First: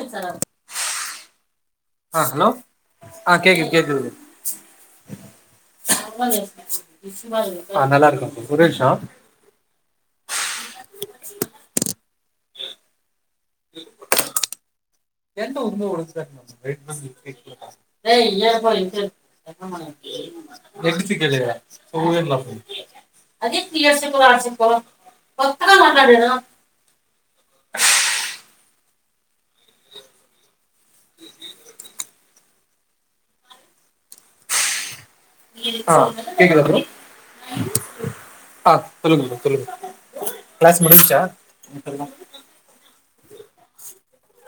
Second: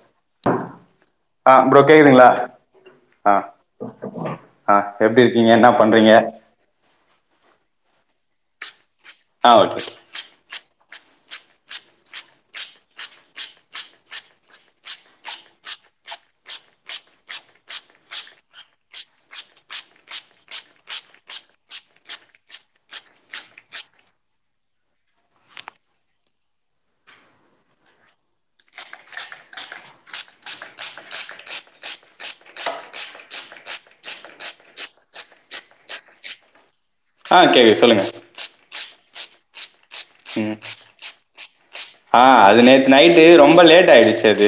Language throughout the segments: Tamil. [unintelligible] ஆ ப்ரோ ஆஹ் கேக்குதுங்களா ஹலோ ஆ ஆஹ் கேக்குது கேக்குது ஆ எப்டி இருக்கீங்க என்ன பண்றீங்க ஆஹ் நல்லாருக்கோ சுரேஷா ஆஹ் ஓகே [inaudible] [inaudible] [inaudible] [unintelligible] ஆஹ் கேக்குதா ப்ரோ ஆஹ் கேக்குது சொல்லுங்க ஆ சொல்லுங்க ப்ரோ சொல்லுங்க க்ளாஸ் முடிஞ்ச்சா ஆஹ் அது நேத்து நைட்டு ரொம்ப லேட் ஆயிடுச்சு அது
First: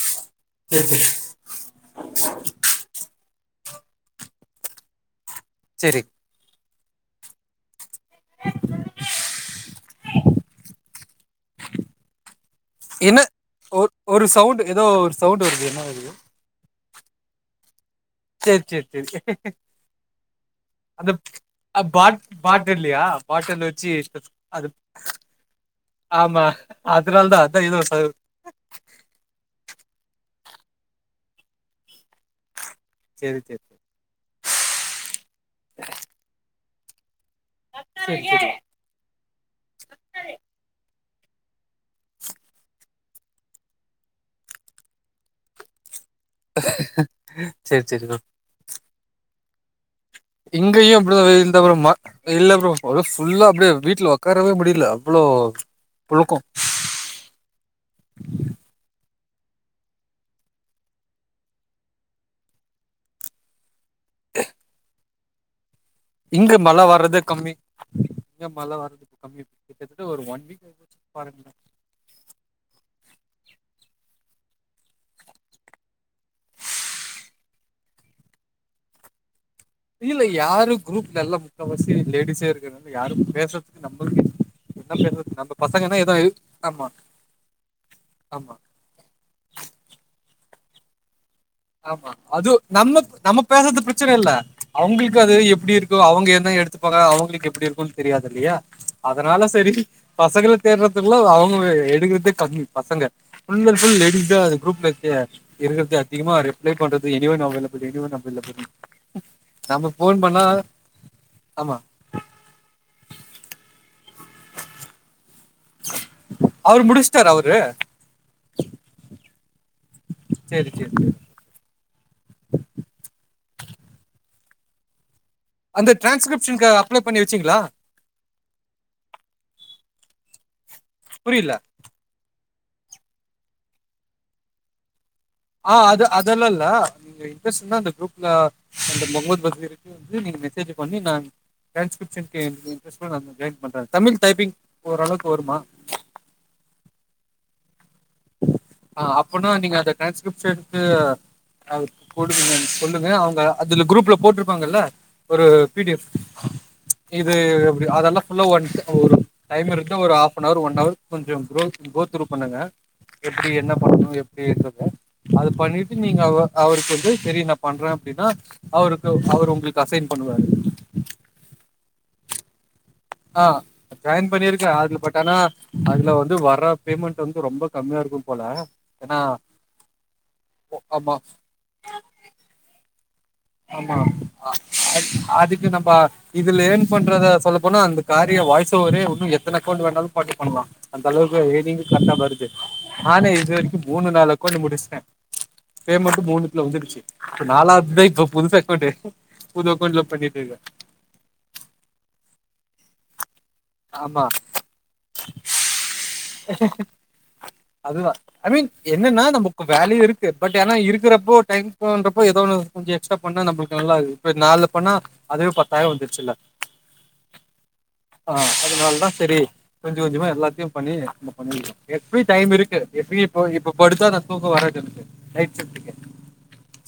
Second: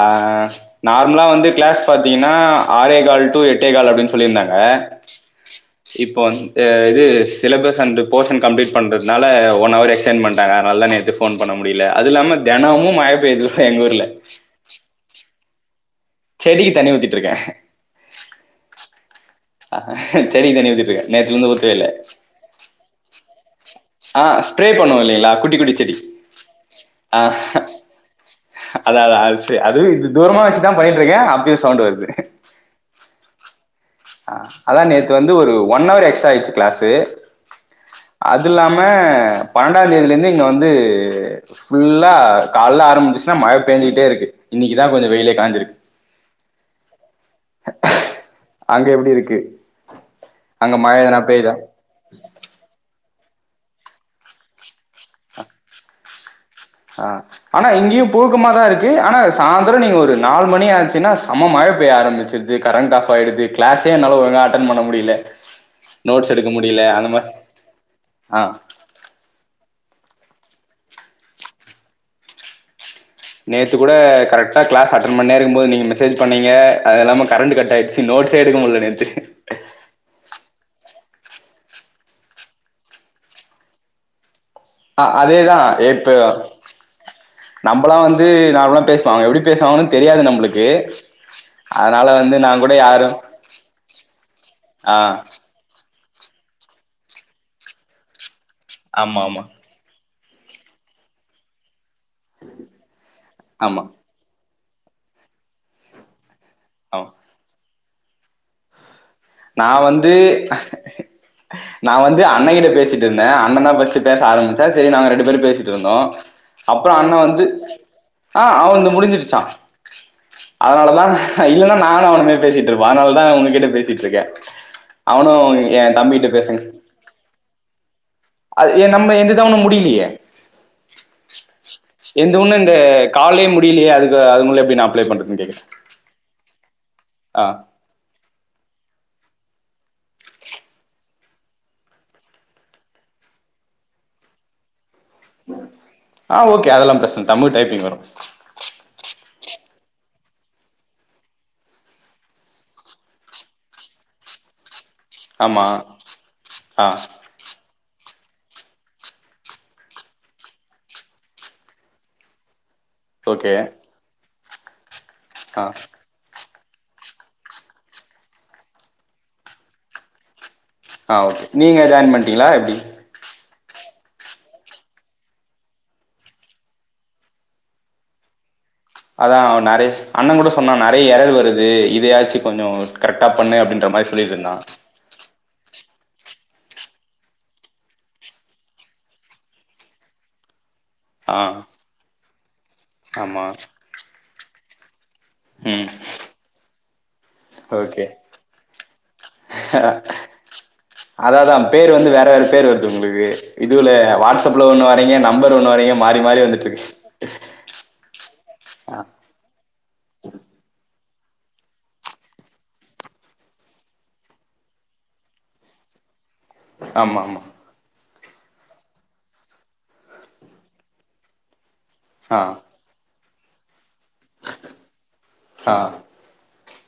அஹ் சேரி சேரி நார்ம்லா வந்து கிளாஸ் பாத்திங்னா ஆறேகால் டு எட் டேகால் அப்டின் சொல்லிருந்தாங்க சேரி இப்போ வந் அ இது சிலபஸ் அன்டு போஷன் கம்ப்ளிட் பண்றத்னால ஒன் ஹவர் எக்ஸ்டன் பண்ட்டாங்க அதனாலதா நேத்து போன் பண்ண முடியலெ அதுல்லாம தெனாமு மழ என்ன பெய்து எங்க ஊர்ல சவுண்டு வருது என்ன வருது செடிக்கு தண்ணி ஊத்திட்ருக்கே செர் செர் செரி ஆஹ் செடிக் தண்ணி ஊத்திட்ருக்கே நேத்லந்து ஊத்வே இல்ல பாட்டுலு சீ ஆ ஸ்ப்ரே அது பண்ணுவோம் இல்லைங்களா குட்டி குட்டி செடி ஆமா ஆ அதுனால தா அதான் இது ஒரு ச அதா அதா அது செ அதுவு இது தூரமா வச்சுதா பண்ணிட்ருக்கே அப்பயு சவுண்ட் வருது செரி செரி ஆஹ் அதான் நேத் து வந்து ஒரு ஒன் அவர் எக்ஸ்ட்ரா ஆய்ச்சி க்ளாஸ் து சரி அதுல்லாம பன்னெண்டா தேதிலந்து இங்க வந்து ஃபுல்லா கால்ல ஆரம்பிச்சிச்னா மழ பேஞ்சுகிட்டே இருக்கு இன்னைக்குதா கொஞ்சொ வெயிலே காஞ்சிருக்கு சரி அங்கே எப்டி இருக்கு அங்க மழ இங்கயும் எதனா அப்டிதா பெய்தா வெயில்தா ப்ரோ மா ‌இல்ல ப்ரோ ஒரு ஃபுல்லா அப்டியே வீட்ல ஒக்காரவே முடில அவ்ளோ புழுக்கொ ஆஹ் ஆனா இங்கெயு புழுக்கமாதா இருக்கு ஆனா சாந்தரொ நீங்க ஒரு நாலு மணி ஆச்சுன்னா செம மழ பெய்ய ஆரம்பிச்சிர்து கரண்ட் ஆஃப் ஆயிடுது க்ளேஸ் ஏ என்னால ஒழுங்கா அட்டன் பண்ண முடில இங்க மழ வர்றது கம்மி இங்க ஆ மழ வர்றது கம்மிப் கிட்டதட்ட ஒரு ஒன் வீக்காச்சு பாருங்களே நேத்து குட கரெக்டா கிளாஸ் அட்டன் பண்ணே இருக்கும் போது நீங்க மெசேஜ் பண்ணிங்க அது இல்லாம கரண்டு கட் ஆயிடுச்சு நோட்ஸே எடுக்க முடில நேத்து இதில்ல யாரு குரூப் நல்ல முக்காவாசி லேடிஸே இருக்க யாரும் பேசுறதுக்கு நம்மளுக்கு என்ன அ பேசுறது நம்ம அதேதா பசங்கன்னா ஏதோ இப்ப ஆமா நம்மள்ளா வந்து ஆமா நார்மலா பேசுவாங்க எப்டி பேசுவாங்கனு தெரியாது நம்ளுக்கு ஏ ஆமா அது நம்ம நம்ம பேசற்து பிரச்சன இல்ல ஆ அவங்கள்க்கு அது எப்டி இருக் அவங்க எத எடுத்துப்பாங்க அவங்களுக்கு எப்டி இருக்குன் தெரியாது இல்லயா ஆமா ஆமா அதனால சரி பசங்கள தேடுறதுக்குள்ள அவங்கவே இருக்குறதே கம்மி பசங்க ஃபுல் அன் ஆமா ஃபுல் லேடிஸ் தா அது குரூப்லத்திய இருக்றதே திமாரு லே பண்றது ஆமா [unintelligible] [unintelligible] நா நம்ம வந்து ஃபோன் பண்ணா ஆமா. நா வந்து அண்ணங்கிட்ட பேசிட்டு இருந்தே அண்ணந்தா ஃபர்ஸ்டு பேச ஆரம்பிச்சா செரி நாங்க ரெண்டு பேரு பே சிட்டு இருந்தோ அவரு அப்றொ அண்ண முடிச்சுட்டாரு வந்து அவரு? ஆ அவன்ந்து முடிஞ்சிருச்சா சரி, சரி, அதனாலதா சரி. இல்லன்னா நானு அவனுமே பேசிட்ருப்போ அதனால தா உனக்கு கிட பேசிட் இருக்கே அந்த டிரான்ஸ்கிரிப்ஷ்ன்னு அப்ளை பண்ணி வச்சீங்களா அது ஏ நம்ம எந்த த ஒண்ணு முடியலையே புரியில ஒன்னு இந்த காலே முடியலையே அதுக்கு அதுக்குள்ள எப்டி நா அப்ளை பண்றது ஆ‌ அது அதெல்லா இல்ல ஆ [unintelligible] அந்த குரூப்ல அந்த [unintelligible] இவருக்கு வந்து நீங்க மெசேஜ் பண்ணி நா ட்ரான்ஸ்கிரிப்ஷன் [unintelligible] ஜாயின் பண்றே தமிழ் டைப்பிங் ஓரளவுக்கு வருமா ஆ ஓகே அதெல்லா பிரச்சன தமிழ் டைப்பிங் வரும் அ அப்பனா நீங்க அத டிரான்ஸ்கிரிப்ஷன்க்கு போடுங்க சொல்லுங்க அவங்க அதுல குரூப்ல போட்ருப்பாங்கல்ல ஒரு ஆமா பீ டி ஃஎப் ஆ இது எப்டி அதெல்லா ஃபுல்லா ஒன் ஒரு டைம் இருந்த ஒரு ஹப்னார் ஒன் ஹவர் கொஞ்சம் கு கோத் ரூ பண்ணுங்க எப்டி ஓகே என்ன பண்ணு எ அப்டின்றத அது ஆ பண்ணிட்டு நீங்க அவ அவருக்கு வந்து செரி நா பண்றே அப்டின்னா அவருக்கு அவர் உங்களுக்கு அசைன் பண்ணுவாரு நிலா எப்டி ஆ ஜாயின் பண்ணியிருக்கே அதுல பட் ஆனா அதுல வந்து வர பேமெண்ட் வந்து ரொம்ப கம்மியா இருக்கும் போல ஏன்னா அதா நெறைய அண்ணன் கூட சொன்னா நெறைய ஆமா எரர் வருது இதயாச்சும் கொஞ்சோ கரெக்டா பண்ணு அப்டின்ற மாரி சொல்லிருந்தா நம்ம இதுல ஏர்ன் பண்றத சொல்ல போனா அந்த காரிய வாய்சு ஒவரே ஒன்னு எத்தன அகவுண்ட் வேணாலு பாத்து பண்லா ஆ அந்தளவுக்கு ஏர்னிங்கு கர்ட்டா வருது நானே ஆமா இது வரைக்கு மூனு நாலு அக்கோண்டு முடிச் டே ம் பேமன்ட்டு மூணுத்துல வந்துருச்சு இப்ப நாலாவதுதா ஓகே இப்ப புது அக்கௌண்டு புது அக்கௌன்ட்ல பண்ணிட்டு இருக்கே அதாதா பேர் வந்து வேற வேற பேர் வருது உங்களுக்கு இதுல ஆமா வாட்ஸ்அப்ல ஒண்ணு வரீங்க நம்பர் ஒண்ணு வரீங்க மாறி மாறி வந்துட்டு இருக்கு அதுதா ஐ மீன் ஆ என்னன்னா நமக்கு வேலயு இருக்கு பட் ஏன்னா இருக்கிறப் போ டைம் பண்றப்போ ஏதோ ஒன்னு கொஞ்ச எக்ஸ்ட்ரா பண்ணா நம்பளுக்கு நல்லா இப்ப நாலு பண்ணா அதுவே பத்தாயிரம் வந்துருச்சுல்ல ஆமா ஆமா ஆஹ் அதனால தா சரி கொஞ்சம் கொஞ்சமா எல்லாத்தையு பண்ணி நம்ம பண்ணி இருக்கோ எப்டி ஆ டைம் இருக்கு எப்டி போ இப்போ படுத்தா நா தூக்கம் வராது எனக்கு நைட் ஆ ஷிப்ட்டுக்கு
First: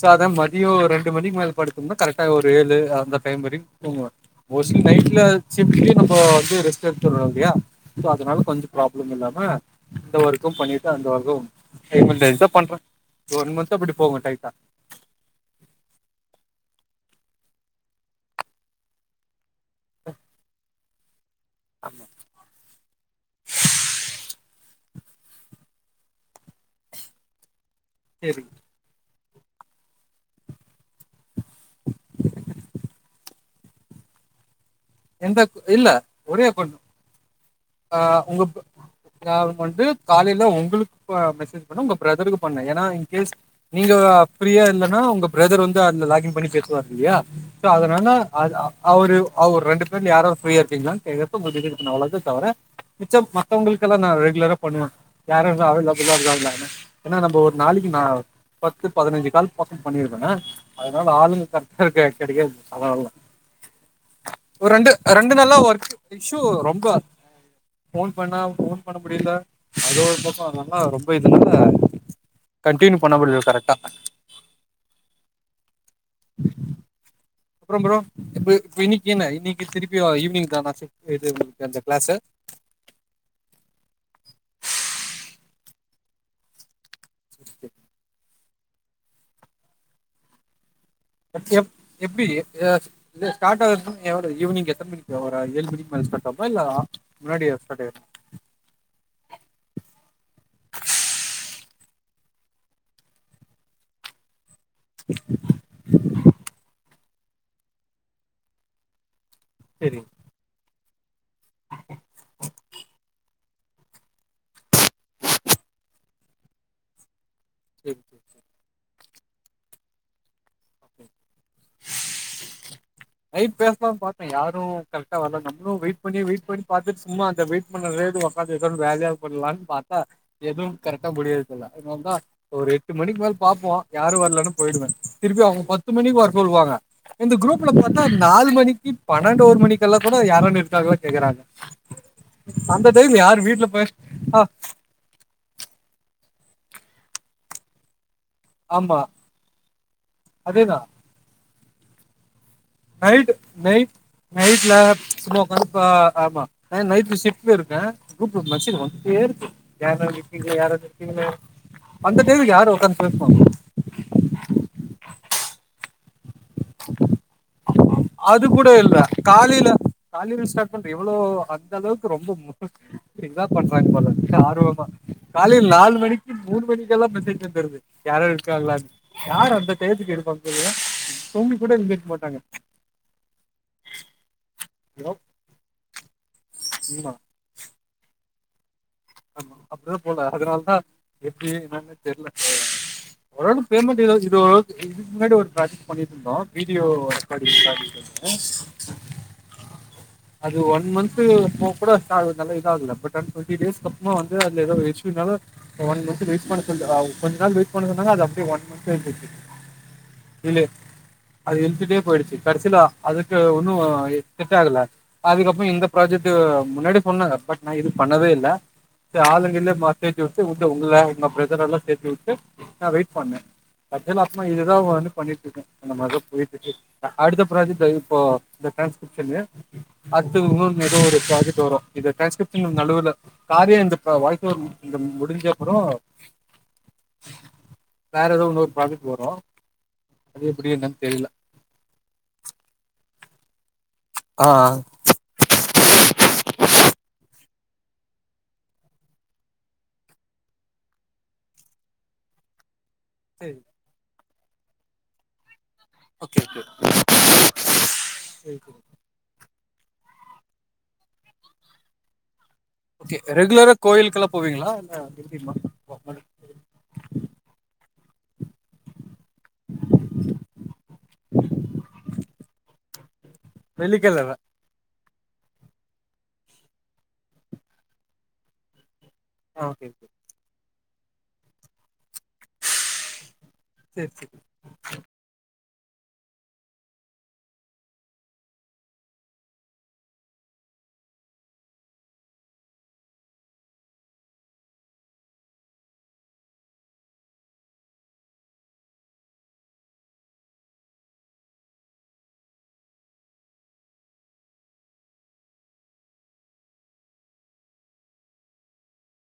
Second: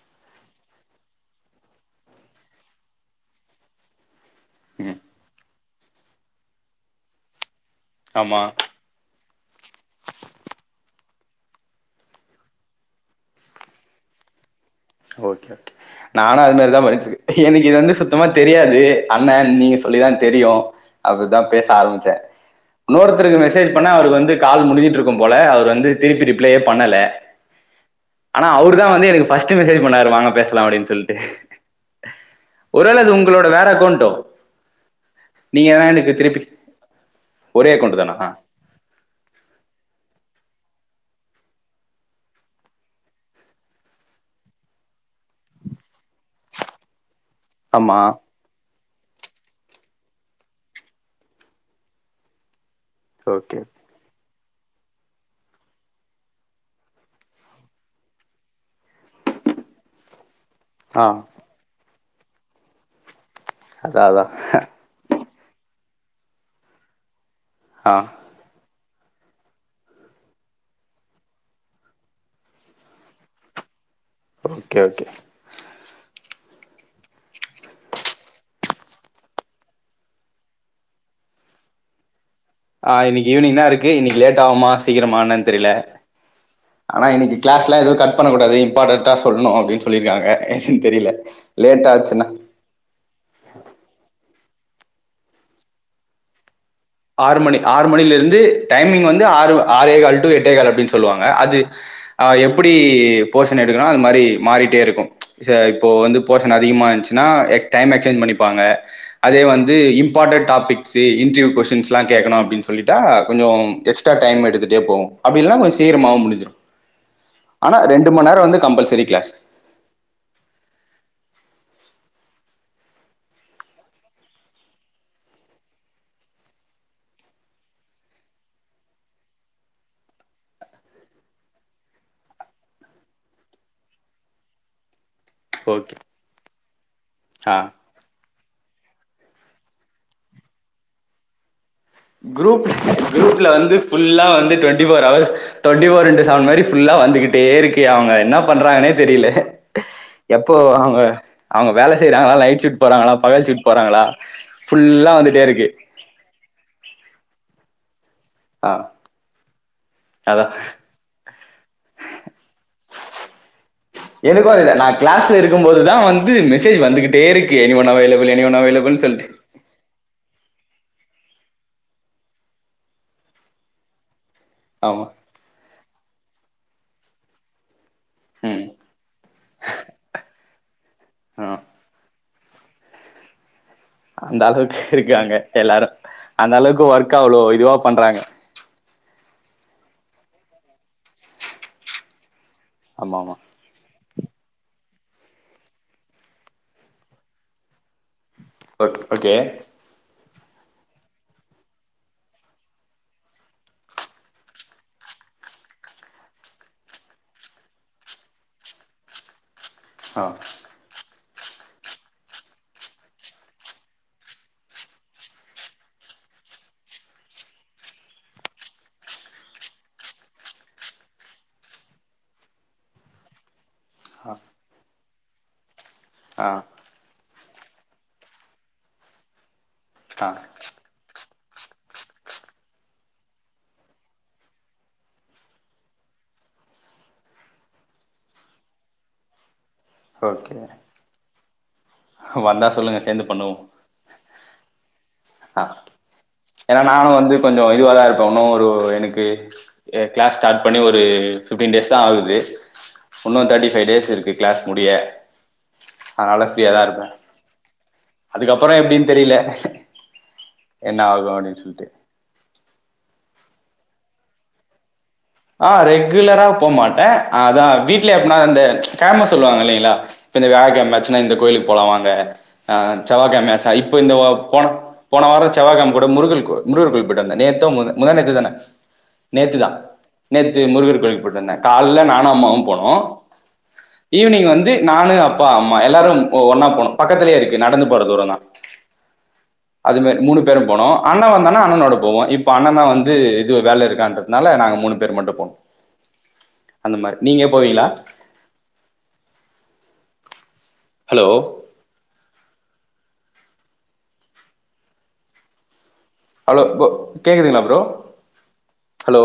சோ அதா மதியொ ஒரு ரெண்டு மணிக்கு மேல படுத்தம்னா கரெட்டா ஒரு ஏலு அந்த டைம் வரைக்கு தூங்குவே மோஸ்லி ம் நைட்ல சிஃப்ட்லயு நம் இப்போ வந்து ரெஸ்ட்டு எடுத்துறோ இல்லையா இது அதனால ஆமா கொஞ்சொ ப்ராப்ளம் இல்லாம ம இந்த ஒர்க்கு பண்ணிட்டு அந்த ஒர்க்கு சைமல்டேனிஸா பண்றெ இந்த ஒன் மன்த்து அப்டி போகு டைட்டா ஓகே ஓகே நானு அது மாரிதா பண்ணிட்ருக் எனக்கு இது வந்து சுத்தமா தெரியாது அண்ணன் நீங்க சொல்லிதா தெரியு அதுதா பேச ஆமா ஆரம்பிச்செ இன்னோருத்தருக்கு மெசேஜ் பண்ண அவருக்கு வந்து கால் முடியும் இருக்கும் போல அவர் வந்து திருப்பி ரிப்ளையே பண்ணல செரி ஆனா அவ்ருதா வந்து எனக்கு ட்டு மெசேஜ் பண்ணாரு வாங்க பேசலா அப்டின் சொல்ட்டு ஒரு வேள அது உங் களோட வேற அக்கோன்ட்டோ எந்த அக் இல்ல ஒரே அக்கோன்ட் ஒரே அக்கௌண்ட் ஆஹ் தானா உங்கப் கா வந்து காலைல ஒங்களுக் ப மெசேஜ் பண்ண உங்க பிரதருக்கு பண்ண ஏனா இன் கேஸ் நீங்க பிரியா இல்லன்னா உங்க பிரதர் வந்து அந்த லாகி கின் பண்ணி பேசுவார் இல்லையா சோ ஆமா அதனால அது அ அவரு அவர் ரெண்டு பேர்ல யாரோ ஃபிரியா இருக்கீங்களான் கேக்கறது உங்ககிட்ட கேக்க அவ்ளோதா தவர மிச்சம் ஓகே மத்தவங்களுக்கெல்லா நா ரெகுலரா பண்ணுவே யாரோ இன்னு அவைலபுல இருக்காங்ளான்னு ஏனா நம்ம ஒரு நாளைக்கு நா பத்து பதினஞ்சு கால் பக்கொ பண்ணிருக்கனு ஆ அதனால ஆளுங்க கரெட்டாருக்காங் கெடைக்காத் [unintelligible] அதா அதா ரெண்டு நாளா ஒர்க் இஷ்யூ ரொம்ப ஆ போன் பண்ணா போன் பண்ண முடியல அது ஒரு பக்கொ அதல்லா ரொம்ப இதுனால கண்ட்டின்யூ பண்ண முடியல கரெக்டா ஓகே ஓகே அப்றொம் ப்ரோ இப்ப இன்னைக்கி என்ன இன்னைக்கி திருப்பி ஈவினிங் தானா இது அந்த க்ளாஸு ஆஹ் இன்னைக்கி ஈவினிங் தா இருக்கு இன்னைக்கு லேட் ஆகுமா சீக்கிரமா என்னன் தெரில ஆனா இன்னைக்கி க்ளாஸ்லா எது கட் பண்ண கூட டது இம்பார்ட்டன்டா சொல்ணு அப்டின் சொல்லிருக்காங்க என்னன்னு தெரியல அடுத்து எப் லேட் எப்டி ஆச்சுன்னா எதா இது ஸ்டாட் ஆகுதா எவ் ஈவினிங் எத்தன மணிக்கு ஒரு ஏழு மணிக்கு மேல ஸ்டார்ட் ஆகுமா இல்ல ஆ ஆறு மணி ஆறு மணில இருந்து டைமிங் வந்து ஆறு ஆறே கால் டு எட்டே கால் அப்டின்னு சொல்லுவாங்க அது எப்டி போஷன் எடுக்கணு அது மாரி மாறி டே இருக்கு இப்போ வந்து போஷன் அதிகமா இருந்துச்சு னா டைம் எக்ஸ்சேஞ்ச் பண்ணிப்பாங்க அதே வந்து சேரிங்க இம்பார்ட்டன்ட் டாபிக் சு இன்டர்வ்யூ கொஸ்டின்ஸ் லா கேக்கணு அப்படின்னு சொல்லிட்டா கொஞ்சம் எக்ஸ்டா டைம் எடுத்துட்டே போவு அப்படி இல்லனா கொஞ்சம் சீக்ரமாவு முடிஞ்சுரு ஆனா சேரி ரெண்டு சேரி மண் நேரோ சேரி வந்து கம்பள்சரி க்ளாஸ் ஓகே நைட் பேசலானு பாத்தே யாரு கரெக்டா வரல நம்மளு வெயிட் பண்ணி வெயிட் பண்ணி பாத்துட்டு சும்மா அந்த வெயிட் நேரத்துக்கு ஒக்காந்து ஏதன்னு வேலையா பண்ணலான்னு பாத்தா எதுவும் கரெக்டா முடியறதுல்ல இன்னந்தா ஒரு எட்டு மணிக்கு மேல பாப்போ யாரு வரலன்னா போயிடுவே திருப்பி அவங்க பத்து ஓகே மணிக்கு வர சொல்லுவாங்க இந்த ஆ குரூப்ல பாத்தா நாலு மணிக்கு பன்னெண்டு ஒரு மணிக்கெல்லா கூட யாரன்னு இருக்காங்களா கேக்குறாங்க குரூப் அந்த டைம் யாரு குரூப்ல வீட்ல வந்து போய் ஃபுல்லா ஆ வந்து twenty four hours twenty four into seven மாரி ஃபுல்லா வந்துக்கிட்டே இருக்கு அவங்க என்ன பண்றாங்கன்னே ஆமா தெரில எப்போ அதேதா அவங்க அவங்க வேல செய்றாங்களா நைட் ஷிஃப்ட் போறாங்களா நைட் பகல் ஷிஃப்ட் நைட் போறாங்களா நைட்ல ஃபுல்லா சும்மா வந்துட்டே இருக்கு ஒக்காந்து பா ஆமா நைட் [unintelligible] குரூப்ல ஆ மெசேஜ் வந்துட்டே இருக்கு யாருன அதா இருக்கீங்களா யாராது இருக்கீங்களா அந்த டைம் யாரு ஒக்காந்து பேசுவாங்க ல இருக்கும்போது தா வந் து மெசேஜ் வந்துகிட்டே இருக்கு எனி ஒன் அவைலபிள் எனி அது ஒன் கூட இல்ல அவைலபிள்னு சொல்ட்டு காலில காலில ச எவ்வளோ அந்த அளவுக்கு ரொம்ப இதா பண்றாங்க போல ஆர்வமா ஆமா காலையில நாலு மணிக் கி மூனு மணிக்கெல்லா மெசேஜ் வந்துருது யாரோ ம் இருக்காங்களா யார் அந்த டைத்துக்கு இருப்பாங் [inaudible] ஆ தூங்கி கூட எந்திரிக்க மாட்டாங்க அந்த அளவுக்கு ஐயோ, இருக்காங்க எல்லா ஹலோ அந்த அளவுக்கு ஆமா. ஒர்க் அவ்ளோ இதுவா பண்றாங்க ஆமா அப்படிதா போல அதனால தா எப்படி என்னனே தெரில ஆமா ஆமா ஒரு வேல பேமெண்ட் எதாச்சு இது இதுக்கு முன்னாடி ஒரு ப்ராஜக்ட் பண்ணிட்டு இருந்தோ video recording project okay okay அது ஒன் மந்த் போ கூட ஸ்டல்ல இததுாக ப் ஒன் டொண்டி டேஸ் சும்மா வந்து அதுல ஏதோ ஒரு ஹெச்பினால ஒன்மந்த் வெய்ட் பண்ண சொன்னா ஆ கொஞ்ச நாள் வெயிட் பண்ணுங்கனு தாங்க அது அப்படியே ஒன் மந்த் ஆயி போச்சி ஆ டிலே அது இழுத்துட்டே போயிடுச்சு கடைசிலா அதுக்கு ஒன்னும் செட் ஆகல அதுக்கப்புறோ இந்த ப்ராஜெக்ட் முன்னாடி பண்ணாங்க பட் நா இது பண்ணவே இல்ல சரி ஆளுங்க இல்ல பஸ் ஏத்திவுட்டு உங்க உங்கள பிரதர் எல்லா சேத்து வுட்டு நா வெயிட் பண்ணே ஆக்சுவலா ஆ அத்மா இதுதா வரு பண்ணிட்டு இருக்கே இந்த மாரிலா ஆ [unintelligible] அடுத்த ப்ராஜக்ட் இப்போ இந்த டிரான்ஸ்கிரிப்ஷனு ஆ அடுத்து ஒன்னொன்னு எதோ ஒரு ப்ராஜக்ட் வரு இது டெஸ்ட் நடுவுல காரியா இந்த இப்ப வாய்ஸ் ஓவர முடிஞ்ச அப்புறோ வேற எதோ ஓரு ப்ராஜெக்ட் வரு அது ஓகே எப்படி என்னானு தெரில வந்தா சொல்லுங்க சேந்து பண்ணுவோ ஆ ஆ ஆ ஏனா நானு வந்து கொஞ்ச இதுவா தா இருப்போ இன்னோ ஒரு எனக்கு கிளாஸ் ஸ்டார்ட் பண்ணி ஒரு ஃபிப்டீன் டேஸ் தா ஆகுது உன்ன சரி தேர்டி பை டேஸ் இருக்கு கிளாஸ் முடிய ஓகே அதனால ஃபிரியாதா இருப்பே அதுக்கப்புறோ ஓகே எப்டின்னு தெரியில என்ன ஆகு அப்படின் சொல்ட்டு ஓகே ரெகுலரா கோயிலுக்கெல்லா போவீங்களா எப்டிமா ஆ ரெகுலரா போ மாட்டே அதா வீ லி அப்பனா அந்த பேமஸ் சொல்லுவாங்க இல்லைங்களா இப்ப இந்த வியாழக்கிழமை ஆச்சுனா இந்த கோயிலுக்கு போலா வாங்க ஆ செவ்வாய் கிழம ஆச்சா இப்போ இந்த வெள்ளிக்கிழம போன போன வாரம் செவ்வாய்கிழம கூட முருகல் முருகர் கோயிலுக்கு போயிட்டு வந்தே நேத்தோ முந்தா நேத்து தான நேத்துதான். ஓகே நேத்து முருகர் கோயில் போயிட்டு வந்தே காலைலே நாலு அம்மாவு போனோ சேரி சேரி ஈவினிங் வந்து நானு அப்பா அம்மா எல்லாரு ஒன்னா போனோ பக்கத்துலயே இருக்கு நடந்து போற தூர தா அதுங்க மூணு பேரு போனோ அண்ணன் வந்தானா அண்ணனோட போவோ இப்போ அண்ணமா வந்து இது வேல இருக்கான்ற தாலே நாங்க மூணு பேரு போனோ பெர்மனேன்ட்டு அப்போ அந்த மாரி நீங்க போவீங்ளா ஹலோ ஹலோ வு கேக்குதுங்ளா ப்ரோ ஹலோ